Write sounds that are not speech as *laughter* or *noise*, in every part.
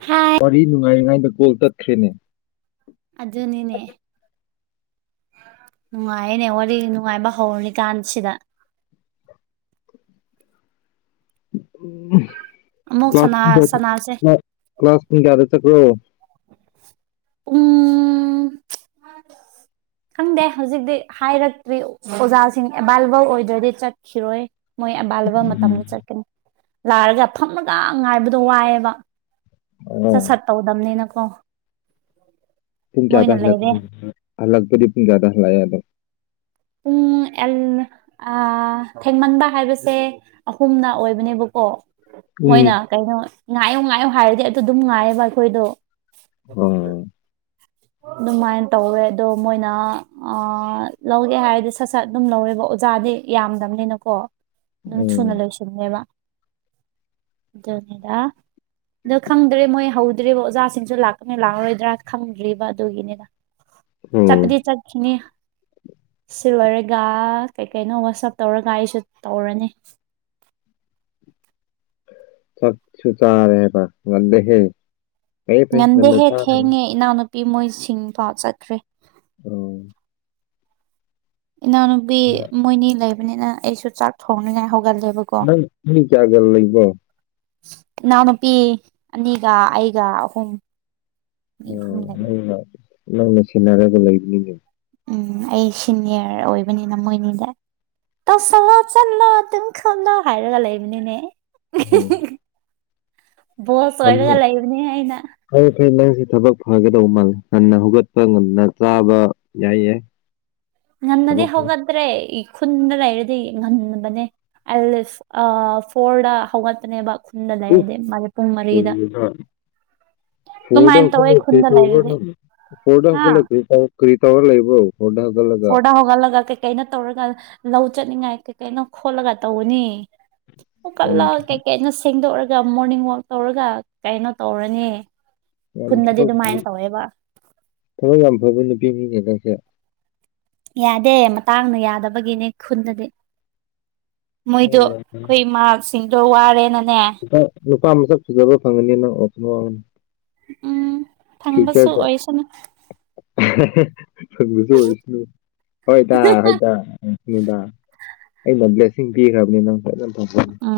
ꯍꯥꯥ ꯋꯥꯔꯤ ꯅꯨꯡꯉꯥꯏꯔꯤꯉꯥꯏꯗ ꯀꯣꯜ ꯇꯠꯈ꯭ꯔꯦꯅꯦ ꯑꯗꯨꯅꯤꯅꯦ ꯅꯨꯡꯉꯥꯏꯌꯦꯅꯦ ꯋꯥꯔꯤ ꯅꯨꯡꯉꯥꯏꯕ ꯍꯧꯔꯤꯀꯥꯟꯁꯤꯗ ꯑꯃꯨꯛ ꯁꯅꯥ ꯁꯅꯥꯁꯦ ꯀ꯭ꯂꯥꯁ ꯄꯨꯡ ꯀꯌꯥꯗ ꯆꯠꯄ꯭ꯔꯣ ꯎꯝ ꯈꯪꯗꯦ ꯍꯧꯖꯤꯛꯇꯤ ꯍꯥꯏꯔꯛꯇ꯭ꯔꯤ ꯑꯣꯖꯥꯁꯤꯡ ꯑꯦꯕꯥꯏꯂꯦꯕꯜ ꯑꯣꯏꯗ꯭ꯔꯗꯤ ꯆꯠꯈꯤꯔꯣꯏ ꯃꯣꯏ ꯑꯕꯥꯜꯂꯦꯕꯜ ꯃꯇꯝꯗ ꯆꯠꯀꯅꯤ ꯂꯥꯔꯒ ꯐꯝꯔꯒ ꯉꯥꯏꯕꯗꯣ ꯋꯥꯏꯌꯦꯕ ꯁꯠ ꯑꯣ ꯁꯠ ꯇꯧꯗꯝꯅꯤꯅꯀꯣ ꯄꯨꯡ ꯀꯌꯥꯗ ꯂꯩꯔꯦ ꯍꯜꯂꯛꯅꯤ ꯍꯜꯂꯛꯄꯗꯤ ꯄꯨꯨꯡ ꯀꯥꯗ ꯍꯜꯂꯛꯑꯦ ꯑꯗꯣ ꯄꯨꯡ ꯑꯦꯜ ꯑꯥ ꯊꯦꯡꯃꯟꯕ ꯍꯥꯏꯕꯁꯦ ꯑꯍꯨꯝꯅ ꯑꯣꯏꯕꯅꯦꯕꯀꯣ ꯎꯝ ꯃꯣꯏꯅ ꯀꯩꯅꯣ ꯉꯥꯏꯌꯣ ꯉꯥꯏꯌꯣ ꯍꯥꯏꯔꯗꯤ ꯑꯗꯨ ꯑꯗꯨꯝ ꯉꯥꯏꯌꯦꯕ ꯑꯩꯈꯣꯏꯗꯣ *unintelligible* ꯑꯣ ꯑꯗꯨꯃꯥꯏꯟ ꯇꯧꯋꯦ ꯑꯗꯣ ꯃꯣꯏꯅ ꯑꯥ ꯂꯧ ꯒꯦ ꯍꯥꯏꯔꯗꯤ ꯁꯠ ꯁꯠ ꯑꯗꯨꯝ ꯂꯧꯋꯦꯕ ꯑꯣꯖꯥꯗꯤ ꯌꯥꯝꯗꯝꯅꯤꯅ ꯀꯣ ꯑꯗꯨꯝ ꯊꯨꯅ ꯎꯝ ꯂꯣꯏꯁꯤꯟꯅꯦꯕ ꯑꯗꯨꯅꯤꯗꯥ ꯑꯗꯨ ꯈꯪꯗ꯭ꯔꯤ ꯃꯣꯏ ꯍꯧꯗ꯭ꯔꯤꯕ ꯑꯣꯖꯥꯁꯤꯡꯁꯨ ꯂꯥꯛꯀꯅꯤ ꯂꯥꯛꯑꯣꯏꯗ꯭ꯔꯥ ꯈꯪꯗ꯭ꯔꯤꯕ ꯑꯗꯨꯒꯤꯅꯤꯗ ꯎꯝ ꯆꯠꯄꯗꯤ ꯆꯠꯈꯤꯅꯤ ꯁꯤ ꯂꯣꯏꯔꯒ ꯀꯩ ꯀꯩꯅꯣ ꯋꯥꯁꯞ ꯇꯧꯔꯒ ꯑꯩꯁꯨ ꯇꯧꯔꯅꯤ ꯆꯥꯛꯁꯨ ꯆꯥꯔꯦꯕ ꯉꯟꯂꯦꯍꯦ ꯉꯟꯗꯦꯍꯦ ꯊꯦꯡꯉꯦ ꯏꯅꯥꯎꯅꯨꯄꯤ ꯃꯣꯏꯁꯤꯡ ꯐꯥꯎ ꯆꯠꯈ꯭ꯔꯦ ꯎꯝ ꯏꯅꯥꯎꯅꯨꯄꯤ ꯃꯣꯏꯅꯤ ꯂꯩꯕꯅꯤꯅ ꯑꯩꯁꯨ ꯆꯥꯛ ꯊꯣꯡꯅꯤꯉꯥꯏ ꯍꯧꯒꯠꯂꯦꯕ ꯅꯪ ꯃꯤ ꯀꯌꯥꯒ ꯂꯩꯕꯣ ꯏꯅꯥꯎꯅꯨꯄꯤ ꯑꯅꯤꯒ ꯑꯩꯒ ꯑꯍꯨꯝ ꯃꯤ ꯑꯍꯨꯝ ꯑꯣ ꯂꯩꯌꯦ ꯅꯪꯅ ꯅꯪꯅ ꯁꯤꯟꯅꯔꯒ ꯂꯩꯕꯅꯤꯅꯦ ꯎꯝ ꯑꯩ ꯁꯤꯅꯤꯌꯔ ꯑꯣꯏꯕꯅꯤꯅ ꯃꯣꯏꯅꯤꯗ ꯇꯧꯁꯜꯂꯣ ꯆꯠꯂꯣ ꯑꯗꯨꯝ ꯈꯣꯠꯂꯣ ꯍꯥꯏꯔꯒ ꯂꯩꯕꯅꯤꯅꯦ ꯎꯝ ꯕꯣꯁ ꯑꯣꯏꯔꯒ ꯂꯩꯕꯅꯦ ꯑꯩꯅ ꯐꯔꯦ ꯐꯩ ꯅꯪꯁꯦ ꯊꯕꯛ ꯐꯒꯗꯧꯕ ꯃꯥꯜꯂꯦ ꯉꯟꯅ ꯍꯧꯒꯠꯄ ꯉꯟꯅ ꯆꯥꯕ ꯌꯥꯏꯌꯦ ꯉꯟꯅꯗꯤ ꯍꯧꯒꯠꯇ꯭ꯔꯦ ꯏ ꯈꯨꯟꯗ ꯂꯩꯔꯗꯤ ꯉꯟꯕꯅꯦ ꯑꯦꯠ ꯂꯤꯁꯠ ꯑꯥ ꯐꯣꯔꯗ ꯍꯧꯒꯠꯄꯅꯦꯕ ꯈꯨꯟꯗ ꯎ ꯂꯩꯔꯗꯤ ꯃꯥꯗꯤ ꯄꯨꯡ ꯃꯔꯤꯗ *unintelligible* ꯐꯣꯔꯗ ꯑꯗꯨꯃꯥꯏꯅ ꯇꯧꯋꯦ ꯍꯧꯒꯠꯂ ꯀꯔꯤ ꯈꯨꯟꯗ ꯇꯧꯕ꯭ꯔꯥ ꯂꯩꯔꯗꯤ ꯅꯪ ꯐꯣꯔꯗ ꯍꯥ ꯍꯧꯒꯠꯂ ꯀꯔꯤ ꯇꯧ ꯀꯔꯤ ꯇꯧꯔ ꯂꯩꯕ꯭ꯔꯣ ꯐꯣꯔꯗ ꯍꯧꯒꯠꯂ ꯐꯣꯔꯗ ꯍꯧꯒꯠꯂꯒ ꯀꯩꯀꯩꯅꯣ ꯇꯧꯔꯒ ꯂꯧ ꯆꯠꯅꯤꯡꯉꯥꯏ ꯀꯩꯀꯩꯅꯣ ꯈꯣꯠꯂꯒ ꯇꯧꯕꯅꯤ ꯌꯥꯝ ꯍꯧꯒꯠꯂ ꯀꯩꯀꯩꯅꯣ ꯁꯦꯡꯗꯣꯛꯔꯒ ꯃꯣꯔꯅꯤꯡ ꯋꯥꯛ ꯇꯧꯔꯒ ꯀꯩꯅꯣ ꯇꯧꯔꯅꯤ ꯌꯥꯝ ꯈꯨꯟꯗꯗꯤ ꯊꯕꯛ ꯑꯗꯨꯃꯥꯏꯅ ꯇꯧꯋꯦꯕ ꯊꯕꯛ ꯌꯥꯝ ꯐꯕ ꯅꯨꯄꯤꯅꯤꯅꯦ ꯅꯪꯁꯦ ꯌꯥꯗꯦ ꯃꯇꯥꯡꯅ ꯌꯥꯗꯕꯒꯤꯅꯦ ꯈꯨꯟꯗꯗꯤ ꯃꯣꯏꯗꯣ ꯑꯈꯣꯏ ꯃꯥꯁꯤꯡꯗꯣ ꯋꯥꯔꯦꯅꯅꯦ ꯄꯥ ꯅꯨꯄꯥ ꯃꯁꯛ ꯐꯖꯕ ꯐꯪꯉꯅꯤ ꯅꯪ *unintelligible* ꯎꯝ ꯐꯪꯕꯁꯨ ꯐ꯭ꯌꯨꯆꯔꯗ ꯑꯣꯏꯁꯅꯨ *unintelligible* ꯐꯪꯕꯁꯨ ꯑꯣꯏꯁꯅꯨ ꯍꯣꯏꯗꯥ ꯍꯣꯏꯗꯥ ꯅꯨꯗꯥ ꯑꯩꯅ ꯕ꯭ꯂꯦꯁꯤꯡ ꯄꯤꯈ꯭ꯔꯕꯅꯦ ꯅꯪ ꯐꯖꯅ *unintelligible* ꯐꯥ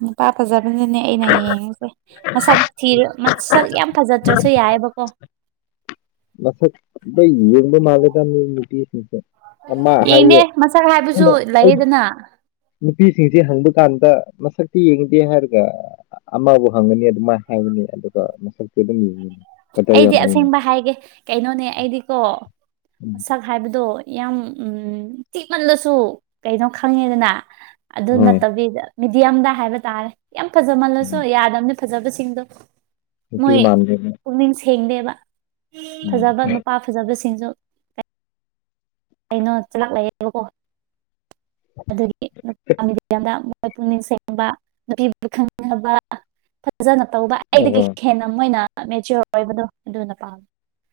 ꯅꯨꯄꯥ ꯐꯖꯕꯅꯤꯅꯦ ꯑꯩꯅ ꯌꯦꯡꯉꯤꯁꯦ ꯃꯁꯛ ꯊꯤꯔ ꯃꯁꯛ ꯌꯥꯝ ꯐꯖꯗ꯭ꯔꯁꯨ ꯌꯥꯏꯌꯦꯕꯀꯣ ꯃꯁꯛ ꯂꯣꯏ ꯌꯦꯡꯕ ꯃꯥꯂꯦꯗ ꯅꯣꯏ ꯅꯨꯄꯤꯁꯤꯡꯁꯦ ꯑꯃ ꯍꯥꯏꯌꯦ ꯐꯨ ꯍꯥꯏꯕꯁꯨ ꯑꯩꯅ ꯑꯩꯅ ꯂꯩꯌꯦꯗꯅ ꯅꯨꯄꯤꯁꯤꯡꯁꯦ ꯍꯪꯕ ꯀꯥꯟꯗ ꯃꯁꯛꯇꯤ ꯌꯦꯡꯗꯦ ꯍꯥꯏꯔꯒ ꯑꯃꯕꯨ ꯍꯪꯒꯅꯤ ꯑꯗꯨꯃꯥꯏꯅ ꯍꯥꯏꯒꯅꯤ ꯑꯗꯨꯒ ꯃꯁꯛꯇꯤ ꯑꯗꯨꯝ ꯌꯦꯡꯉꯅꯤ ꯑꯩꯗꯤ ꯑꯁꯦꯡꯕ ꯍꯥꯏꯒꯦ ꯀꯩꯅꯣꯅꯦ ꯑꯩꯗꯤꯀꯣ ꯎꯝ ꯁꯛ ꯍꯥꯏꯕꯗꯣ ꯌꯥꯝ ꯊꯤꯛꯃꯜꯂꯁꯨ ꯀꯩꯅꯣ ꯈꯪꯉꯦꯗꯅ ꯑꯗꯨ ꯍꯣꯏ ꯅꯠꯇꯕꯤꯗ ꯃꯤꯗꯤꯌꯝꯗ ꯍꯥꯏꯕ ꯇꯥꯔꯦ ꯌꯥꯝ ꯐꯖꯃꯜꯂꯁꯨ ꯎꯝ ꯌꯥꯗꯕꯅꯤ ꯐꯖꯕꯁꯤꯡꯗꯣ ꯅꯨꯄꯤ ꯃꯣꯏ ꯃꯥꯟꯗꯦꯕ ꯄꯨꯛꯅꯤꯡ ꯁꯦꯡꯗꯦꯕ ꯎꯝ ꯐꯖꯕ ꯅꯨꯄꯥ ꯐꯖꯕꯁꯤꯡꯁꯨ ꯀꯩꯅꯣ ꯆꯂꯥꯛꯂꯦꯕꯀꯣ ꯑꯗꯨꯒꯤ ꯅꯨ ꯌꯥꯝ *unintelligible* ꯈꯣꯏ ꯄꯨꯛꯅꯤꯡ ꯁꯦꯡꯕ ꯅꯨꯄꯤꯕꯨ ꯈꯪꯅꯕ ꯐꯖꯅ ꯇꯧꯕ ꯑꯩꯗꯒꯤ ꯑꯍꯣꯏ *unintelligible* ꯍꯦꯟꯅ ꯃꯣꯏꯅ ꯃꯦꯆꯌꯣꯔ ꯑꯣꯏꯕꯗꯣ ꯑꯗꯨꯅ ꯄꯥꯝꯃꯦ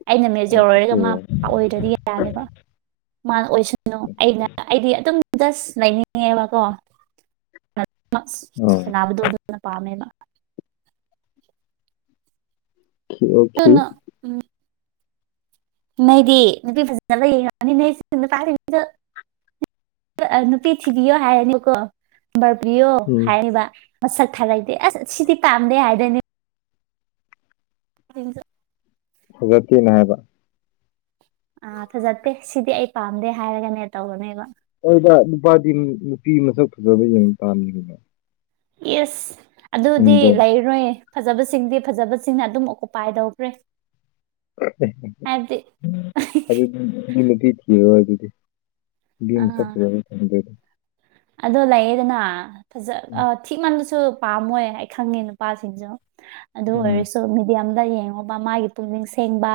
ꯑꯩꯅ ꯃꯦꯆꯌꯣꯔ ꯑꯣꯏꯔꯒ ꯑꯣꯀꯦ ꯃꯥꯄꯥ ꯑꯣꯏꯗ꯭ꯔꯗꯤ ꯌꯥꯅꯦꯕ ꯃꯥꯅ ꯑꯣꯏꯁꯅꯨ ꯑꯩꯅ ꯑꯩꯗꯤ ꯑꯗꯨꯝ ꯖꯁ ꯂꯩꯅꯤꯡꯉꯦꯕꯀꯣ *inaudible* ꯎꯝ ꯅꯥꯕꯗꯣꯅ ꯗꯨꯅ ꯄꯥꯃꯦꯕ ꯑꯣꯀꯦ ꯑꯣꯀꯦ ꯑꯗꯨꯅ ꯅꯩꯗꯤ ꯅꯨꯄꯤ ꯐꯖꯅ ꯌꯦꯡꯉꯅꯤ ꯅꯨꯄꯥ ꯁꯤꯡ ꯇꯥ *unintelligible* ꯅꯨꯄꯤ ꯊꯤꯕꯤꯌꯣ ꯍꯥꯏꯔꯅꯤ ꯀꯣ ꯕꯔꯄꯤꯌꯣ ꯎꯝ ꯍꯥꯏꯔꯤꯕ ꯃꯁꯛ ꯊꯥꯔꯛꯇꯦ ꯑꯁ ꯁꯤꯗꯤ ꯄꯥꯝꯗꯦ ꯍꯥꯏꯗꯣꯏꯅꯦ ꯍ *unintelligible* ꯐꯠꯖꯇꯦꯅ ꯍꯥꯏꯕ ꯑ ꯐꯖꯠꯇꯦ ꯁꯤꯗꯤ ꯑꯩ ꯄꯥꯝꯗꯦ ꯍꯥꯏꯔꯒꯅꯦ ꯇꯧꯔꯅꯦꯕ ꯑꯩꯗ ꯅꯨꯄꯥꯗꯤ ꯅꯨꯄꯤ ꯃꯁꯛ ꯐꯖꯕ ꯌꯦꯡꯕ ꯄꯥꯝꯃꯤꯅ ꯏꯁ ꯑꯗꯨꯗꯤ ꯆꯨꯝꯗ꯭ꯔꯣ ꯂꯩꯏ ꯔꯣꯏ ꯐꯖꯕꯁꯤꯡꯗꯤ ꯐꯖꯕꯁꯤꯡꯅ ꯑꯗꯨꯝ ꯑꯣꯀꯨꯄꯥꯏ ꯇꯧꯈ꯭ꯔꯦ ꯍꯥꯏꯕꯗꯤ ꯑꯗꯨꯗꯤꯈꯤ ꯑꯗꯨ ꯑꯗꯨꯗꯤ *unintelligible* ꯝ ꯑꯥ ꯁꯖ ꯀꯗꯦ *unintelligible* ꯑꯗꯣ ꯂꯩꯌꯦꯗꯅꯥ ꯐꯖ ꯑ ꯊꯤ ꯃꯟꯕꯁꯨ ꯄꯥꯝꯃꯣꯏ ꯑꯩ ꯈꯪꯉꯦ ꯅꯨꯄꯥꯁꯤꯡꯁꯨ ꯑꯗꯨ ꯎꯝ ꯑꯣꯏꯔꯁꯨ ꯃꯦꯗꯤꯌꯝꯗ ꯌꯦꯡꯉꯣꯕ ꯃꯥꯒꯤ ꯄꯨꯛꯅꯤꯡ ꯁꯦꯡꯕ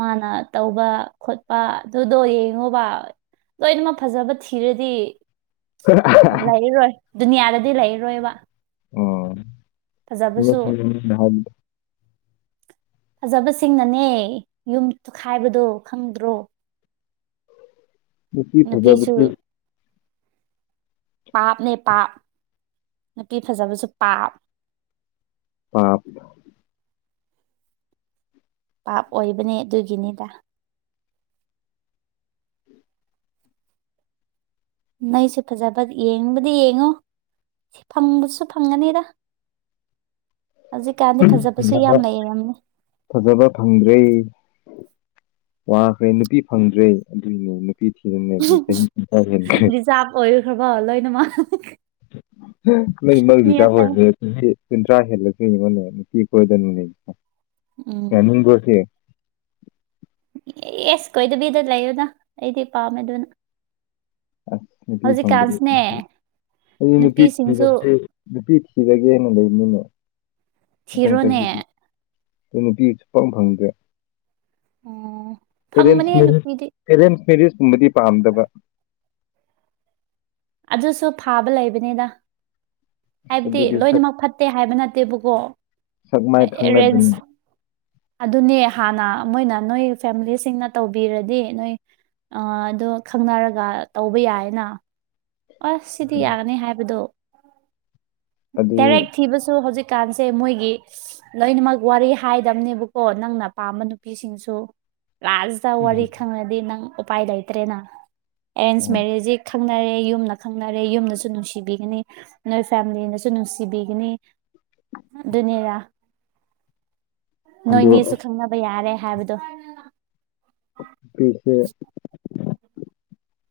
ꯃꯥꯅ ꯇꯧꯕ ꯈꯣꯠꯄ ꯑꯗꯨꯗꯣ ꯌꯦꯡꯉꯣꯕ ꯂꯣꯏꯅꯃꯛ ꯐꯖꯕ ꯊꯤꯔꯗꯤ ꯂꯩꯔꯔꯣꯏ ꯗꯨꯅꯤꯌꯥꯗꯗꯤ ꯂꯩꯔꯔꯣꯏꯕ ꯎꯝ ꯐꯖꯕꯁꯨ ꯐꯖꯕꯁꯤꯡꯅꯅꯦ ꯌꯨꯝ ꯇꯣꯈꯥꯏꯕꯗꯣ ꯈꯪꯗ꯭ꯔꯣ ꯅꯨꯄꯤ ꯅꯨꯄꯤꯁꯨ ꯐꯖꯕꯁꯦ ꯄꯥꯞꯅꯦ ꯄꯥꯞ ꯅꯨꯄꯤ ꯐꯖꯕꯁꯨ ꯄꯥꯞ ꯄꯥꯞ ꯄꯥꯞ ꯑꯣꯏꯕꯅꯦ ꯑꯗꯨꯒꯤꯅꯤꯗ ꯅꯣꯏꯁꯨ ꯐꯖꯕ ꯌꯦꯡꯕꯗꯤ ꯌꯦꯡꯉꯨ ꯐꯪꯕꯁꯨ ꯐꯪꯒꯅꯤꯗ ꯍꯧꯖꯤꯛꯀꯥꯟꯗꯤ ꯐꯖꯕꯁꯨ ꯐꯖꯕ ꯌꯥꯝ ꯂꯩꯔꯝꯅꯦ ꯐꯖꯕ ꯐꯪꯗ꯭ꯔꯦ ꯋꯥꯈ꯭ꯔꯦ ꯅꯨꯄꯤ ꯐꯪꯗ꯭ꯔꯦ ꯑꯗꯨꯏꯅꯦ ꯅꯨꯄꯤ ꯊꯤꯍꯟꯗꯕꯤ ꯆꯍꯤ ꯀꯨꯟꯊ꯭ꯔꯥ ꯍꯦꯟꯈ꯭ꯔꯦ ꯔꯤꯖꯥꯕ ꯑꯣꯏꯈ꯭ꯔꯕ ꯂꯣꯏꯅꯃꯛ ꯅꯣꯏ ꯃꯤ *unintelligible* ꯑꯇꯩ ꯑꯣꯏꯔꯗꯤ ꯆꯍꯤ ꯀꯨꯟꯊ꯭ꯔꯥ ꯍꯦꯜꯂ *unintelligible* ꯅꯨꯄꯤ ꯀꯣꯏꯗꯅ ꯎꯝ ꯌꯥꯅꯤꯡꯕ꯭ꯔꯣ ꯁꯦ ꯑꯦꯁ ꯀꯣꯏꯗꯕꯤꯗ ꯂꯩꯌꯨꯗ ꯑꯩꯗꯤ ꯄꯥꯝꯃꯦ ꯑꯗꯨꯅ ꯑꯁ ꯅꯨꯄꯤ ꯐꯪꯗꯕꯤ ꯍꯧꯖꯤꯛꯀꯥꯟꯁꯤꯅꯦ ꯑꯩ ꯅꯨꯄꯤ ꯅꯨꯄꯤꯁꯤꯡꯁꯨ ꯐꯪꯗ꯭ꯔꯗꯤ ꯅꯨꯄꯤ ꯊꯤꯔꯒꯦꯅ ꯂꯩꯕꯅꯤꯅꯦ ꯃꯊꯪ ꯊꯤꯔꯣꯅꯦ ꯆꯍꯤ ꯑꯗꯨ ꯅꯨꯄꯤ ꯁꯨꯨꯐꯪ ꯐꯪꯗ꯭ꯔꯦ ꯑꯣ ꯑꯦꯔꯦꯟꯁ ꯐꯪꯕꯅꯦ ꯃꯦꯔꯦꯁ ꯅꯨꯄꯤꯗꯤ ꯑꯦꯔꯦꯟꯁ ꯃꯦꯔꯦꯁꯀꯨꯝꯕꯗꯤ ꯄꯥꯝꯗꯕ ꯑꯗꯨꯁꯨ ꯐꯥꯕ ꯂꯩꯕꯅꯤꯗ ꯑꯁ ꯍꯥꯏꯕꯗꯤ ꯑꯗꯨꯗꯤ ꯁꯛ ꯂꯣꯏꯅꯃꯛ ꯐꯠꯇꯦ ꯍꯥꯏꯕ ꯅꯠꯇꯦꯕꯀꯣ ꯁꯛ ꯃꯥꯏ ꯈꯪꯅꯗꯅ ꯑꯦꯔꯦꯟꯖ ꯑꯗꯨꯅꯦ ꯍꯥꯟꯅ ꯃꯣꯏꯅ ꯅꯣꯏ ꯐꯦꯃꯤꯂꯤꯁꯤꯡꯅ ꯇꯧꯕꯤꯔꯗꯤ ꯅꯣꯏ ꯑ ꯑꯗꯣ ꯈꯪꯅꯔꯒ ꯇꯧꯕ ꯌꯥꯏꯌꯦꯅ ꯑꯁ ꯁꯤꯗꯤ ꯌꯥꯒꯅꯤ ꯍꯥꯏꯕꯗꯣ ꯑꯗꯨ ꯗꯥꯏꯔꯦꯛ ꯊꯤꯕꯁꯨ ꯍꯧꯖꯤꯛꯀꯥꯟꯁꯦ ꯃꯣꯏꯒꯤ ꯂꯣꯏꯅꯃꯛ ꯋꯥꯔꯤ ꯍꯥꯏꯗꯕꯅꯦꯕꯀꯣ ꯅꯪꯅ ꯄꯥꯝꯕ ꯅꯨꯄꯤꯁꯤꯡꯁꯨ ꯂꯥꯁ ꯇ ꯋꯥꯔꯤ ꯎꯝ ꯈꯪꯉꯗꯤ ꯅꯪ ꯎꯄꯥꯏ ꯂꯩꯇ꯭ꯔꯦꯅ ꯑꯦꯔꯦꯟꯖ ꯃꯦꯔꯦꯁꯖꯤ ꯈꯪꯅꯔꯦ ꯌꯨꯝ ꯈꯪꯅꯔꯦ ꯌꯨꯝꯗꯁꯨ ꯅꯨꯡꯁꯤꯕꯤꯒꯅꯤ ꯅꯣꯏ ꯐꯦꯃꯤꯂꯤꯅꯁꯨ ꯅꯨꯡꯁꯤꯕꯤꯒꯅꯤ ꯑꯗꯨꯅꯦꯔꯥ ꯑꯗꯨ ꯅꯣꯏꯅꯤꯁꯨ ꯈꯪꯅꯕ ꯌꯥꯔꯦ ꯍꯥꯏꯕꯗꯣ ꯄꯤꯁꯦ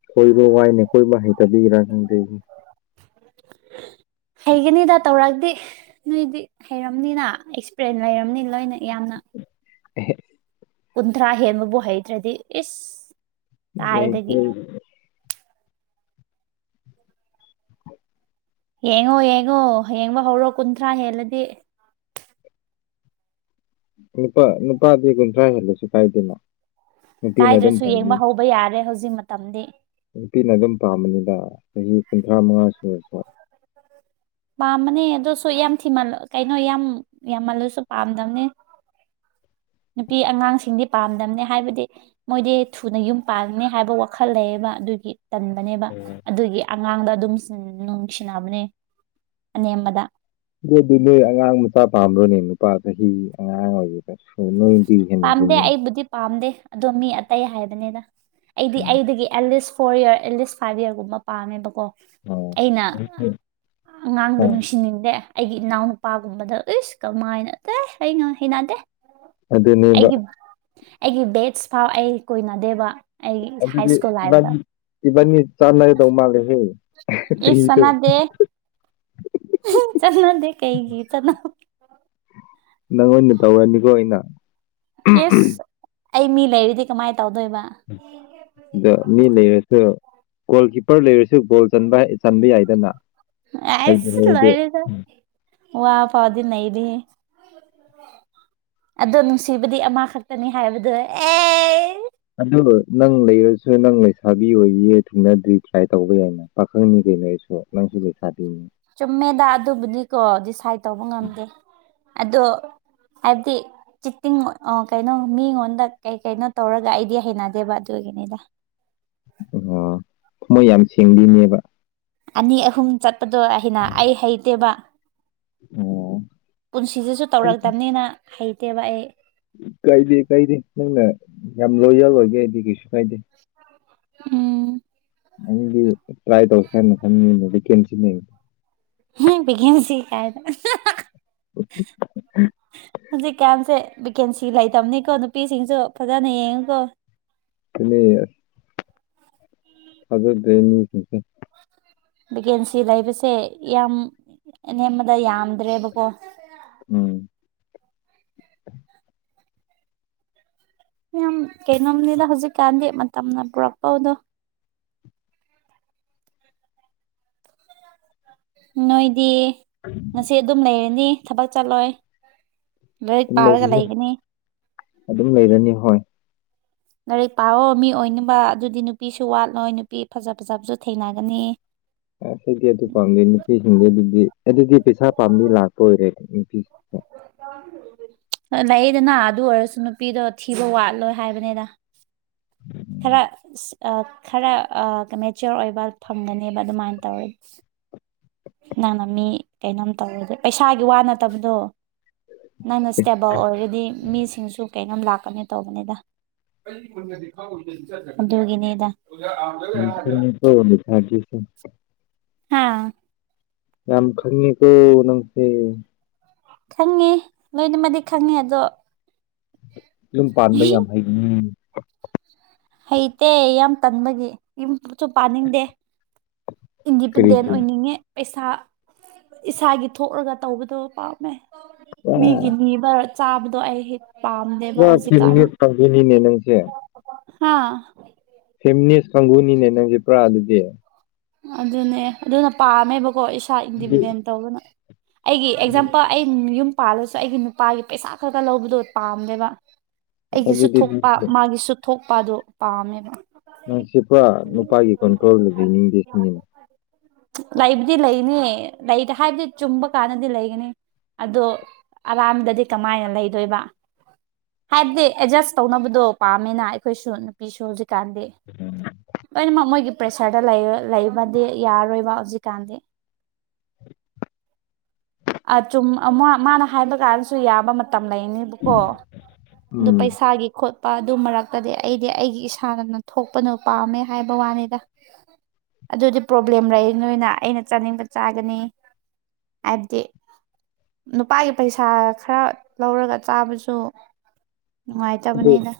ꯀꯣꯏꯕ ꯋꯥꯏꯅꯦ ꯀꯣꯏꯕ ꯍꯩꯇꯕꯒꯤꯔꯥ ꯈꯪꯗꯦꯅꯤ ꯍꯩꯒꯅꯤꯗ ꯇꯧꯔꯛꯑꯗꯤ ꯅꯣꯏꯗꯤ ꯍꯩꯔꯝꯅꯤꯅ ꯑꯦꯛꯁꯄꯔꯦꯟ ꯂꯩꯔꯝꯅꯤ ꯂꯣꯏꯅ ꯌꯥꯝꯅ *unintelligible* ꯀꯨꯟꯊ꯭ꯔꯥ ꯍꯦꯟꯕꯕꯨ ꯍꯩꯇ꯭ꯔꯗꯤ ꯏꯁ ꯀꯥꯏꯗꯒꯤ *unintelligible* ꯌꯦꯡꯉꯣ ꯌꯦꯡꯉꯣ ꯍꯌꯦꯡꯃꯛ ꯍꯧꯔꯣ ꯀꯨꯟꯊ꯭ꯔꯥ ꯍꯦꯜꯂꯗꯤ ꯅꯨꯄꯥ ꯅꯨꯄꯥꯗꯤ ꯀꯨꯟꯊ꯭ꯔꯥ ꯍꯦꯜꯂꯨꯁꯨ ꯀꯥꯏꯗꯦꯅ ꯅꯨꯄꯤꯅ ꯑꯗꯨꯝ ꯀꯥꯏꯗ꯭ꯔꯁꯨ ꯌꯦꯡꯕ ꯄꯥꯝꯃꯤ ꯍꯧꯕ ꯌꯥꯔꯦ ꯍꯧꯖꯤꯛ ꯃꯇꯝꯗꯤ ꯅꯨꯄꯤꯅ ꯑꯗꯨꯝ ꯄꯥꯝꯕꯅꯤꯗ ꯆꯍꯤ ꯀꯨꯟꯊ꯭ꯔꯥ ꯃꯉꯥ ꯁꯨꯔꯁꯨ ꯄꯥꯝꯕꯅꯦ ꯑꯗꯨꯁꯨ ꯌꯥꯝ ꯊꯤꯃꯜ ꯀꯩꯅꯣ ꯌꯥꯝ ꯌꯥꯝꯃꯜꯂꯁꯨ ꯄꯥꯝꯗꯕꯅꯦ ꯅꯨꯄꯤ ꯑꯉꯥꯡꯁꯤꯡꯗꯤ ꯄꯥꯝꯗꯝꯅꯤ ꯍꯥꯏꯕꯗꯤ ꯃꯣꯏꯗꯤ ꯊꯨꯅ ꯌꯨꯝ ꯄꯥꯟꯒꯅꯤ ꯍꯥꯏꯕ ꯋꯥꯈꯜ ꯂꯩꯌꯦꯕ ꯑꯗꯨꯒꯤ ꯇꯟꯕꯅꯦꯕ ꯎꯝ ꯑꯗꯨꯒꯤ ꯑꯉꯥꯡꯗ ꯑꯗꯨꯝ ꯁꯤꯟ ꯅꯨꯡꯁꯤꯅꯕꯅꯦ ꯑꯅꯦꯝꯕꯗ ꯑꯗꯨꯗꯤ ꯅꯣꯏ ꯑꯉꯥꯡ ꯃꯆꯥ ꯄꯥꯝꯕ꯭ꯔꯣꯅꯦ ꯅꯨꯄꯥ ꯆꯍꯤ ꯑꯉꯥꯡ ꯑꯣꯏꯒꯦꯗꯁꯨ ꯅꯣꯏ ꯄꯥꯝꯗꯦ ꯑꯩꯕꯨꯗꯤ ꯄꯥꯝꯗꯦ ꯑꯗꯣ ꯃꯤ ꯑꯇꯩ ꯍꯥꯏꯕꯅꯤꯗ ꯑꯩꯗꯤ ꯎꯝ ꯑꯩꯗꯒꯤ ꯑꯦꯂꯤꯁ ꯐꯣꯔ ꯏꯔ ꯑꯦꯠꯂꯤꯁ ꯐꯥꯏꯚ ꯏꯔꯒꯨꯝꯕ ꯄꯥꯝꯃꯦꯕꯀꯣ ꯑꯣ ꯑꯩꯅ ꯐꯩ ꯐꯩ ꯑꯉꯥꯡꯗ ꯅꯨꯡꯁꯤꯅꯤꯡꯗꯦ ꯑꯩꯒꯤ ꯏꯅꯥꯎꯅꯨꯄꯥꯒꯨꯝꯕꯗ ꯏꯁ ꯀꯃꯥꯏꯅ *unintelligible* ꯑꯩ ꯉꯥ ꯍꯩꯅꯗꯦ ꯑꯗꯨꯅꯦꯕ ꯑꯩꯒꯤ ꯑꯩꯒꯤ ꯕꯦꯠꯁ ꯐꯥꯎ ꯑꯩ ꯀꯣꯏꯅꯗꯦꯕ ꯑꯩꯒꯤ ꯍꯥꯏ ꯑꯗꯨꯗꯤ ꯁ꯭ꯀꯨꯜ ꯂꯥꯏꯐꯇ ꯏꯕꯥꯅꯤ ꯏꯕꯥꯅꯤ ꯆꯥꯟꯅꯒꯗꯧ ꯃꯥꯥꯡꯂꯦꯍꯦ ꯏꯁ ꯆꯅꯗꯦ ꯆꯅꯥꯗꯦ ꯀꯩꯒꯤ ꯆꯅꯥ ꯅꯪ ꯑꯣꯏꯅ ꯇꯧꯔꯅꯤꯀꯣ ꯑꯩꯅ ꯑꯗ ꯌꯦꯁ ꯑꯩ ꯃꯤ ꯂꯩꯔꯤꯗꯤ ꯀꯃꯥꯏ ꯇꯧꯗꯣꯏꯕ ꯑꯗꯣ ꯃꯤ ꯂꯩꯔꯁꯨ ꯒꯣꯜ ꯀꯤꯞꯄꯔ ꯂꯩꯔꯁꯨ ꯒꯣꯜ ꯆꯟꯕꯥꯏ ꯆꯟꯕ ꯌꯥꯏꯗꯅ ꯍꯩꯕꯨ ꯑꯦꯏꯁ ꯍꯩꯔꯗꯤ ꯂꯣꯏꯦꯗ ꯋꯥ ꯐꯥꯎꯗꯤ ꯅꯩꯗꯤꯍꯦ ꯑꯗꯣ ꯅꯨꯡꯁꯤꯕꯗꯤ ꯑꯃꯥꯈꯛꯇꯅꯤ ꯍꯥꯏꯕꯗꯣ ꯑꯦ ꯑꯗꯨ ꯅꯪ ꯂꯩꯔꯁꯨ ꯅꯪ ꯂꯩꯁꯥꯕꯤ ꯑꯣꯏꯕꯤꯌꯦ ꯊꯨꯡꯅꯗ꯭ꯔꯤ ꯇ꯭ꯔꯥꯏ ꯇꯧꯕ ꯌꯥꯏꯅ ꯄꯥꯈꯪꯅꯤ ꯀꯩꯅꯣ ꯑꯩꯁꯨ ꯅꯪꯁꯨ ꯂꯩꯁꯕꯤꯅꯤ ꯆꯨꯝꯃꯦꯗ ꯑꯗꯨꯕꯨꯗꯤꯀꯣ ꯗꯤꯁꯥꯏꯠ ꯇꯧꯕ ꯉꯝꯗꯦ ꯑꯗꯣ ꯍꯥꯏꯕꯗꯤ ꯆꯤꯇꯤꯡ ꯑꯣ ꯀꯩꯅꯣ ꯃꯤꯉꯣꯟꯗꯥ ꯀꯩ ꯀꯩꯅꯣ ꯇꯧꯔꯒ ꯑꯩꯗꯤ ꯍꯩꯅꯗꯦꯕ ꯑꯗꯨꯒꯤꯅꯦꯗ꯫ ꯑꯣ ꯊꯃꯣꯏ ꯌꯥꯝ ꯁꯦꯡꯕꯤꯅꯦꯕ ꯑꯅꯤ ꯑꯍꯨꯝ ꯆꯠꯄꯗꯣ ꯑꯍꯩꯅ ꯑꯩ ꯍꯩꯇꯦꯕ ꯑꯣ ꯄꯨꯟꯁꯤꯁꯤꯁꯨ ꯑꯩ ꯇꯧꯔꯛꯇꯝꯅꯦꯅ ꯍꯩꯇꯦꯕ ꯑꯩ ꯀꯥꯏꯗꯦ ꯀꯥꯏꯗꯦ ꯅꯪꯅ ꯌꯥꯝ ꯂꯣꯏꯌꯜ ꯑꯣꯏꯒꯦ ꯍꯥꯏꯗꯤ ꯀꯩꯁꯨ ꯀꯥꯏꯗꯦ꯫ ꯎꯝ ꯑꯩꯗꯤ ꯇ꯭ꯔꯥꯏ ꯇꯧꯁꯦꯔꯅ ꯈꯟꯕꯅꯤꯅꯦ ꯚꯦꯀꯦꯟꯁꯤ ꯂꯩ ꯍꯦ ꯚꯦꯀꯦꯟꯁꯤ ꯀꯥꯏꯗ *unintelligible* ꯍꯧꯖꯤꯛ ꯀꯟꯁꯦ ꯚꯦꯀꯦꯟꯁꯤ ꯂꯩꯇꯕꯅꯦꯀꯣ ꯅꯨꯄꯤꯁꯤꯡꯁꯨ ꯐꯖꯟꯅ ꯌꯦꯡꯉꯣꯀꯣ ꯇꯨꯅꯦ ꯑꯁ ꯊꯖꯥꯗ꯭ꯔꯦ ꯃꯤꯁꯤꯡꯁꯦ ꯚꯦꯀꯦꯟꯁꯤ ꯂꯩꯕꯁꯦ ꯌꯥꯝ ꯑꯅꯦꯝꯕꯗ ꯌꯥꯝꯗ꯭ꯔꯦꯕꯀꯣ *unintelligible* ꯎꯝ ꯌꯥꯝ ꯀꯩꯅꯣꯝꯅꯦꯅ ꯍꯧꯖꯤꯛꯀꯥꯟꯗꯤ ꯃꯇꯝꯅ ꯄꯨꯔꯛꯄꯧꯗꯣ ꯅꯣꯏꯗꯤ ꯉꯁꯤ ꯑꯗꯨꯝ ꯂꯩꯔꯅꯤ ꯊꯕꯛ ꯆꯠꯂꯣꯏ ꯂꯥꯏꯔꯤꯛ ꯑꯗꯨꯝ ꯄꯥꯔꯒ ꯂꯩꯔꯤꯅꯤ, ꯂꯩꯒꯅꯤ ꯑꯗꯨꯝ ꯂꯩꯔꯅꯤ ꯍꯣꯏ꯫ ꯂꯥꯏꯔꯤꯛ ꯄꯥꯑꯣ ꯃꯤ ꯑꯣꯏꯅꯕ ꯑꯗꯨꯗꯤ ꯅꯨꯄꯤꯁꯨ ꯋꯥꯠꯂꯣꯏ ꯅꯨꯄꯤ ꯐꯖ ꯐꯖꯕꯁꯨ ꯊꯦꯡꯅꯒꯅꯤ ꯑꯥ ꯁꯤꯗꯤ ꯑꯗꯨ ꯄꯥꯝꯗꯦ ꯅꯨꯄꯤꯁꯤꯡꯗꯣ ꯑꯗꯨꯗꯤ ꯑꯗꯨꯗꯤ ꯄꯩꯁꯥ ꯄꯥꯝꯕꯒꯤ ꯂꯥꯛꯄ ꯑꯣꯏꯔꯦ ꯅꯨꯄꯤ *unintelligible* ꯂꯩꯌꯦꯗꯅ ꯑꯗꯨ ꯑꯣꯏꯔꯁꯨ ꯅꯨꯄꯤꯗꯣ ꯊꯤꯕ ꯋꯥꯠꯂꯣꯏ ꯍꯥꯏꯕꯅꯦꯗꯥ ꯈꯔ ꯑꯁ ꯑꯥ ꯈꯔ ꯑꯥ ꯀꯥ ꯃꯦꯆ꯭ꯌꯣꯔ ꯑꯣꯏꯕ ꯐꯪꯒꯅꯦꯕ ꯑꯗꯨꯃꯥꯏꯟ ꯇꯧꯔ ꯅꯪꯅ ꯃꯤ ꯀꯩꯅꯣꯝ ꯇꯧꯔꯗꯤ ꯄꯩꯁꯥꯒꯤ ꯋꯥ ꯅꯠꯇꯕꯗꯣ ꯅꯪꯅ ꯁ꯭ꯇꯦꯕꯜ ꯑꯣꯏꯔꯗꯤ ꯃꯤꯁꯤꯡꯁꯨ ꯀꯩꯅꯣꯝ ꯂꯥꯛꯀꯅꯦ ꯇꯧꯕꯅꯦꯗ ꯑꯩꯗꯤ ꯃꯨꯟꯅꯗꯤ ꯈꯪꯉꯣꯏ ꯀꯦꯝ ꯆꯠꯇ꯭ꯔꯥ ꯑꯗꯨꯒꯤꯅꯦꯗ ꯑꯣꯖ ꯑꯝ ꯌꯝ ꯈꯪꯉꯦꯀꯣ ꯃꯦꯊꯥ *unintelligible* ꯍꯥꯥ ꯌꯥꯝ ꯈꯪꯉꯦꯀꯣ ꯅꯪꯁꯦ ꯈꯪꯉꯦ ꯂꯣꯏꯅꯃꯗꯤ ꯈꯪꯉꯦ ꯑꯗꯣ ꯌꯨꯝ ꯄꯥꯟꯕ ꯌꯥꯝ ꯍꯩꯒꯅꯤ ꯍꯩꯇꯦ ꯌꯥꯝ ꯇꯟꯕꯒꯤ ꯌꯨꯝꯄꯨꯁꯨ ꯄꯥꯟꯅꯤꯡꯗꯦ ꯏꯟꯗꯤꯄꯦꯟꯗꯦꯟ ꯀꯔꯤꯒꯤ ꯑꯣꯏꯅꯤꯡꯉꯦ ꯄꯩꯁꯥ ꯏꯁꯥꯒꯤ ꯊꯣꯛꯔꯒ ꯇꯧꯕꯗꯣ ꯄꯥꯝꯃꯦ꯫ ꯃꯤꯒꯤ ꯄꯨꯔꯥ ꯅꯤꯕꯥ ꯆꯥꯕꯗꯣ ꯑꯩ ꯍꯩ ꯄꯨꯔꯥ *unintelligible* ꯇꯧꯗꯣꯏꯅꯤꯅꯦ ꯅꯪꯁꯦ ꯍꯥꯥ ꯐꯦꯝꯃꯤꯅꯤꯁ ꯀꯥꯡꯕꯨꯅꯤꯅꯦ ꯅꯪꯁꯦ ꯄꯨꯔꯥ ꯑꯗꯨꯗꯤ? ꯑꯗꯨꯅꯦ ꯑꯗꯨꯅ ꯄꯥꯝꯃꯦꯕꯀꯣ ꯏꯁꯥ ꯑꯗꯨ ꯏꯟꯗꯤꯄꯦꯟꯗꯦꯟ ꯇꯧꯕꯅ ꯑꯩꯒꯤ ꯑꯦꯛꯖꯥꯝꯄꯜ ꯑꯩ ꯌꯨꯝ ꯄꯥꯜꯂꯁꯨ ꯑꯩꯒꯤ ꯅꯨꯄꯥꯒꯤ ꯄꯩꯁꯥ ꯈꯛꯇ ꯂꯧꯕꯗꯣ ꯄꯥꯝꯗꯦꯕ ꯑꯁ ꯑꯩꯒꯤꯁꯨ ꯑꯗꯨꯗꯤ ꯊꯣꯛꯄꯥ ꯅꯪꯁꯦ ꯃꯥꯒꯤꯁꯨ ꯊꯣꯛꯄꯥ ꯑꯗꯣ ꯄꯥꯝꯃꯦꯕ꯫ ꯅꯪꯁꯤ ꯀꯣ ꯅꯨꯄꯥꯒꯤ ꯀꯟꯇ꯭ꯔꯣꯜꯗ ꯂꯩꯅꯤꯡꯗꯦ ꯁꯤꯅꯤꯅꯦ *inaudible* ꯂꯩꯕꯗꯤ ꯂꯩꯅꯤ ꯂꯩ ꯍꯥꯏꯕꯗꯤ ꯆꯨꯝꯕ ꯀꯥꯟꯗꯗꯤ ꯂꯩꯒꯅꯤ ꯑꯗꯣ ꯑꯔꯥꯟꯕꯗꯗꯤ ꯀꯃꯥꯏꯅ ꯂꯩꯗꯣꯏꯕ ꯍꯥꯏꯕꯗꯤ ꯑꯦꯗꯖꯁ ꯇꯧꯅꯕꯗꯣ ꯄꯥꯝꯃꯦꯅ ꯑꯩꯈꯣꯏꯁꯨ ꯅꯨꯄꯤꯁꯨ ꯍꯧꯖꯤꯛꯀꯥꯟꯗꯤ *unintelligible* ꯂꯣꯏꯅꯃꯛ ꯃꯣꯏꯒꯤ ꯄ꯭ꯔꯦꯁꯔꯗ ꯂꯩꯔꯦ ꯂꯩꯕꯗꯤ ꯌꯥꯔꯣꯏꯕ ꯍꯧꯖꯤꯛꯀꯥꯟꯗꯤ ꯑꯆꯨꯝ ꯑ ꯃꯥ ꯃꯥꯅ ꯍꯥꯏꯕ ꯀꯥꯟꯗꯁꯨ ꯌꯥꯕ ꯃꯇꯝ ꯂꯩꯅꯤ ꯕꯀꯣ ꯑꯗꯨ ꯎꯝ ꯄꯩꯁꯥꯒꯤ ꯈꯣꯠꯄ ꯑꯗꯨ ꯃꯔꯛꯇꯗꯤ ꯑꯩꯗꯤ ꯑꯩꯒꯤ ꯏꯁꯥꯅ ꯊꯣꯛꯄꯅ ꯄꯥꯝꯃꯦ ꯍꯥꯏꯕꯋꯥꯅꯦꯗ ꯑꯗꯨꯗꯤ ꯄ꯭ꯔꯣꯕ꯭ꯂꯦꯝ ꯂꯩꯔꯅꯣꯏꯅ ꯑꯩꯅ ꯆꯥꯅꯤꯡꯕ ꯆꯥꯒꯅꯤ ꯍꯥꯏꯕꯗꯤ ꯅꯨꯄꯥꯒꯤ ꯄꯩꯁꯥ ꯈꯔ ꯂꯧꯔꯒ ꯆꯥꯕꯁꯨ ꯑꯗꯨ ꯅꯨꯡꯉꯥꯏꯇꯕꯅꯤꯗ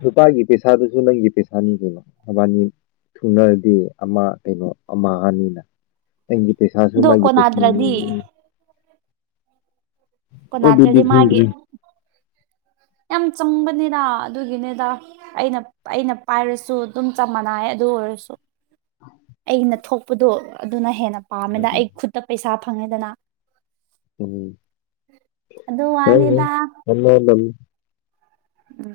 ꯅꯨꯄꯥꯒꯤ ꯄꯩꯁꯥꯗꯨꯁꯨ ꯅꯪꯒꯤ ꯄꯩꯁꯥꯅꯤ ꯀꯩꯅꯣ ꯅꯕꯥꯅꯤ ꯊꯨꯡꯅꯔꯗꯤ ꯑꯃ ꯀꯩꯅꯣ ꯑꯃ ꯑꯅꯤꯅ ꯑꯩꯒꯤ ꯄꯩꯁꯥꯁꯨ ꯑꯗꯣ ꯃꯥꯒꯤ ꯄꯩꯁꯥꯅꯤ ꯀꯣꯟꯅꯗ꯭ꯔꯗꯤ ꯑꯗꯨꯗꯤ ꯀꯣꯟꯅꯗ꯭ꯔꯥꯗꯤ ꯃꯥꯒꯤ ꯈꯪꯗ꯭ꯔꯦ ꯌꯥꯝ ꯆꯪꯕꯅꯤꯗꯥ ꯑꯗꯨꯒꯤꯅꯦꯗꯥ ꯑꯩꯅ ꯑꯩꯅ ꯄꯥꯏꯔꯁꯨ ꯑꯗꯨꯝ ꯆꯞ ꯃꯥꯟꯅꯩꯌꯦ ꯑꯗꯨ ꯑꯣꯏꯔꯁꯨ ꯑꯩꯅ ꯊꯣꯛꯄꯗꯣ ꯑꯗꯨꯅ ꯍꯦꯟꯅ ꯄꯥꯝꯃꯦꯗ ꯑꯩ ꯈꯨꯠꯇ ꯄꯩꯁꯥ ꯐꯪꯉꯦꯗꯅ ꯎꯝ ꯑꯗꯨꯋꯥꯅꯦꯗ ꯑꯃ ꯂꯝ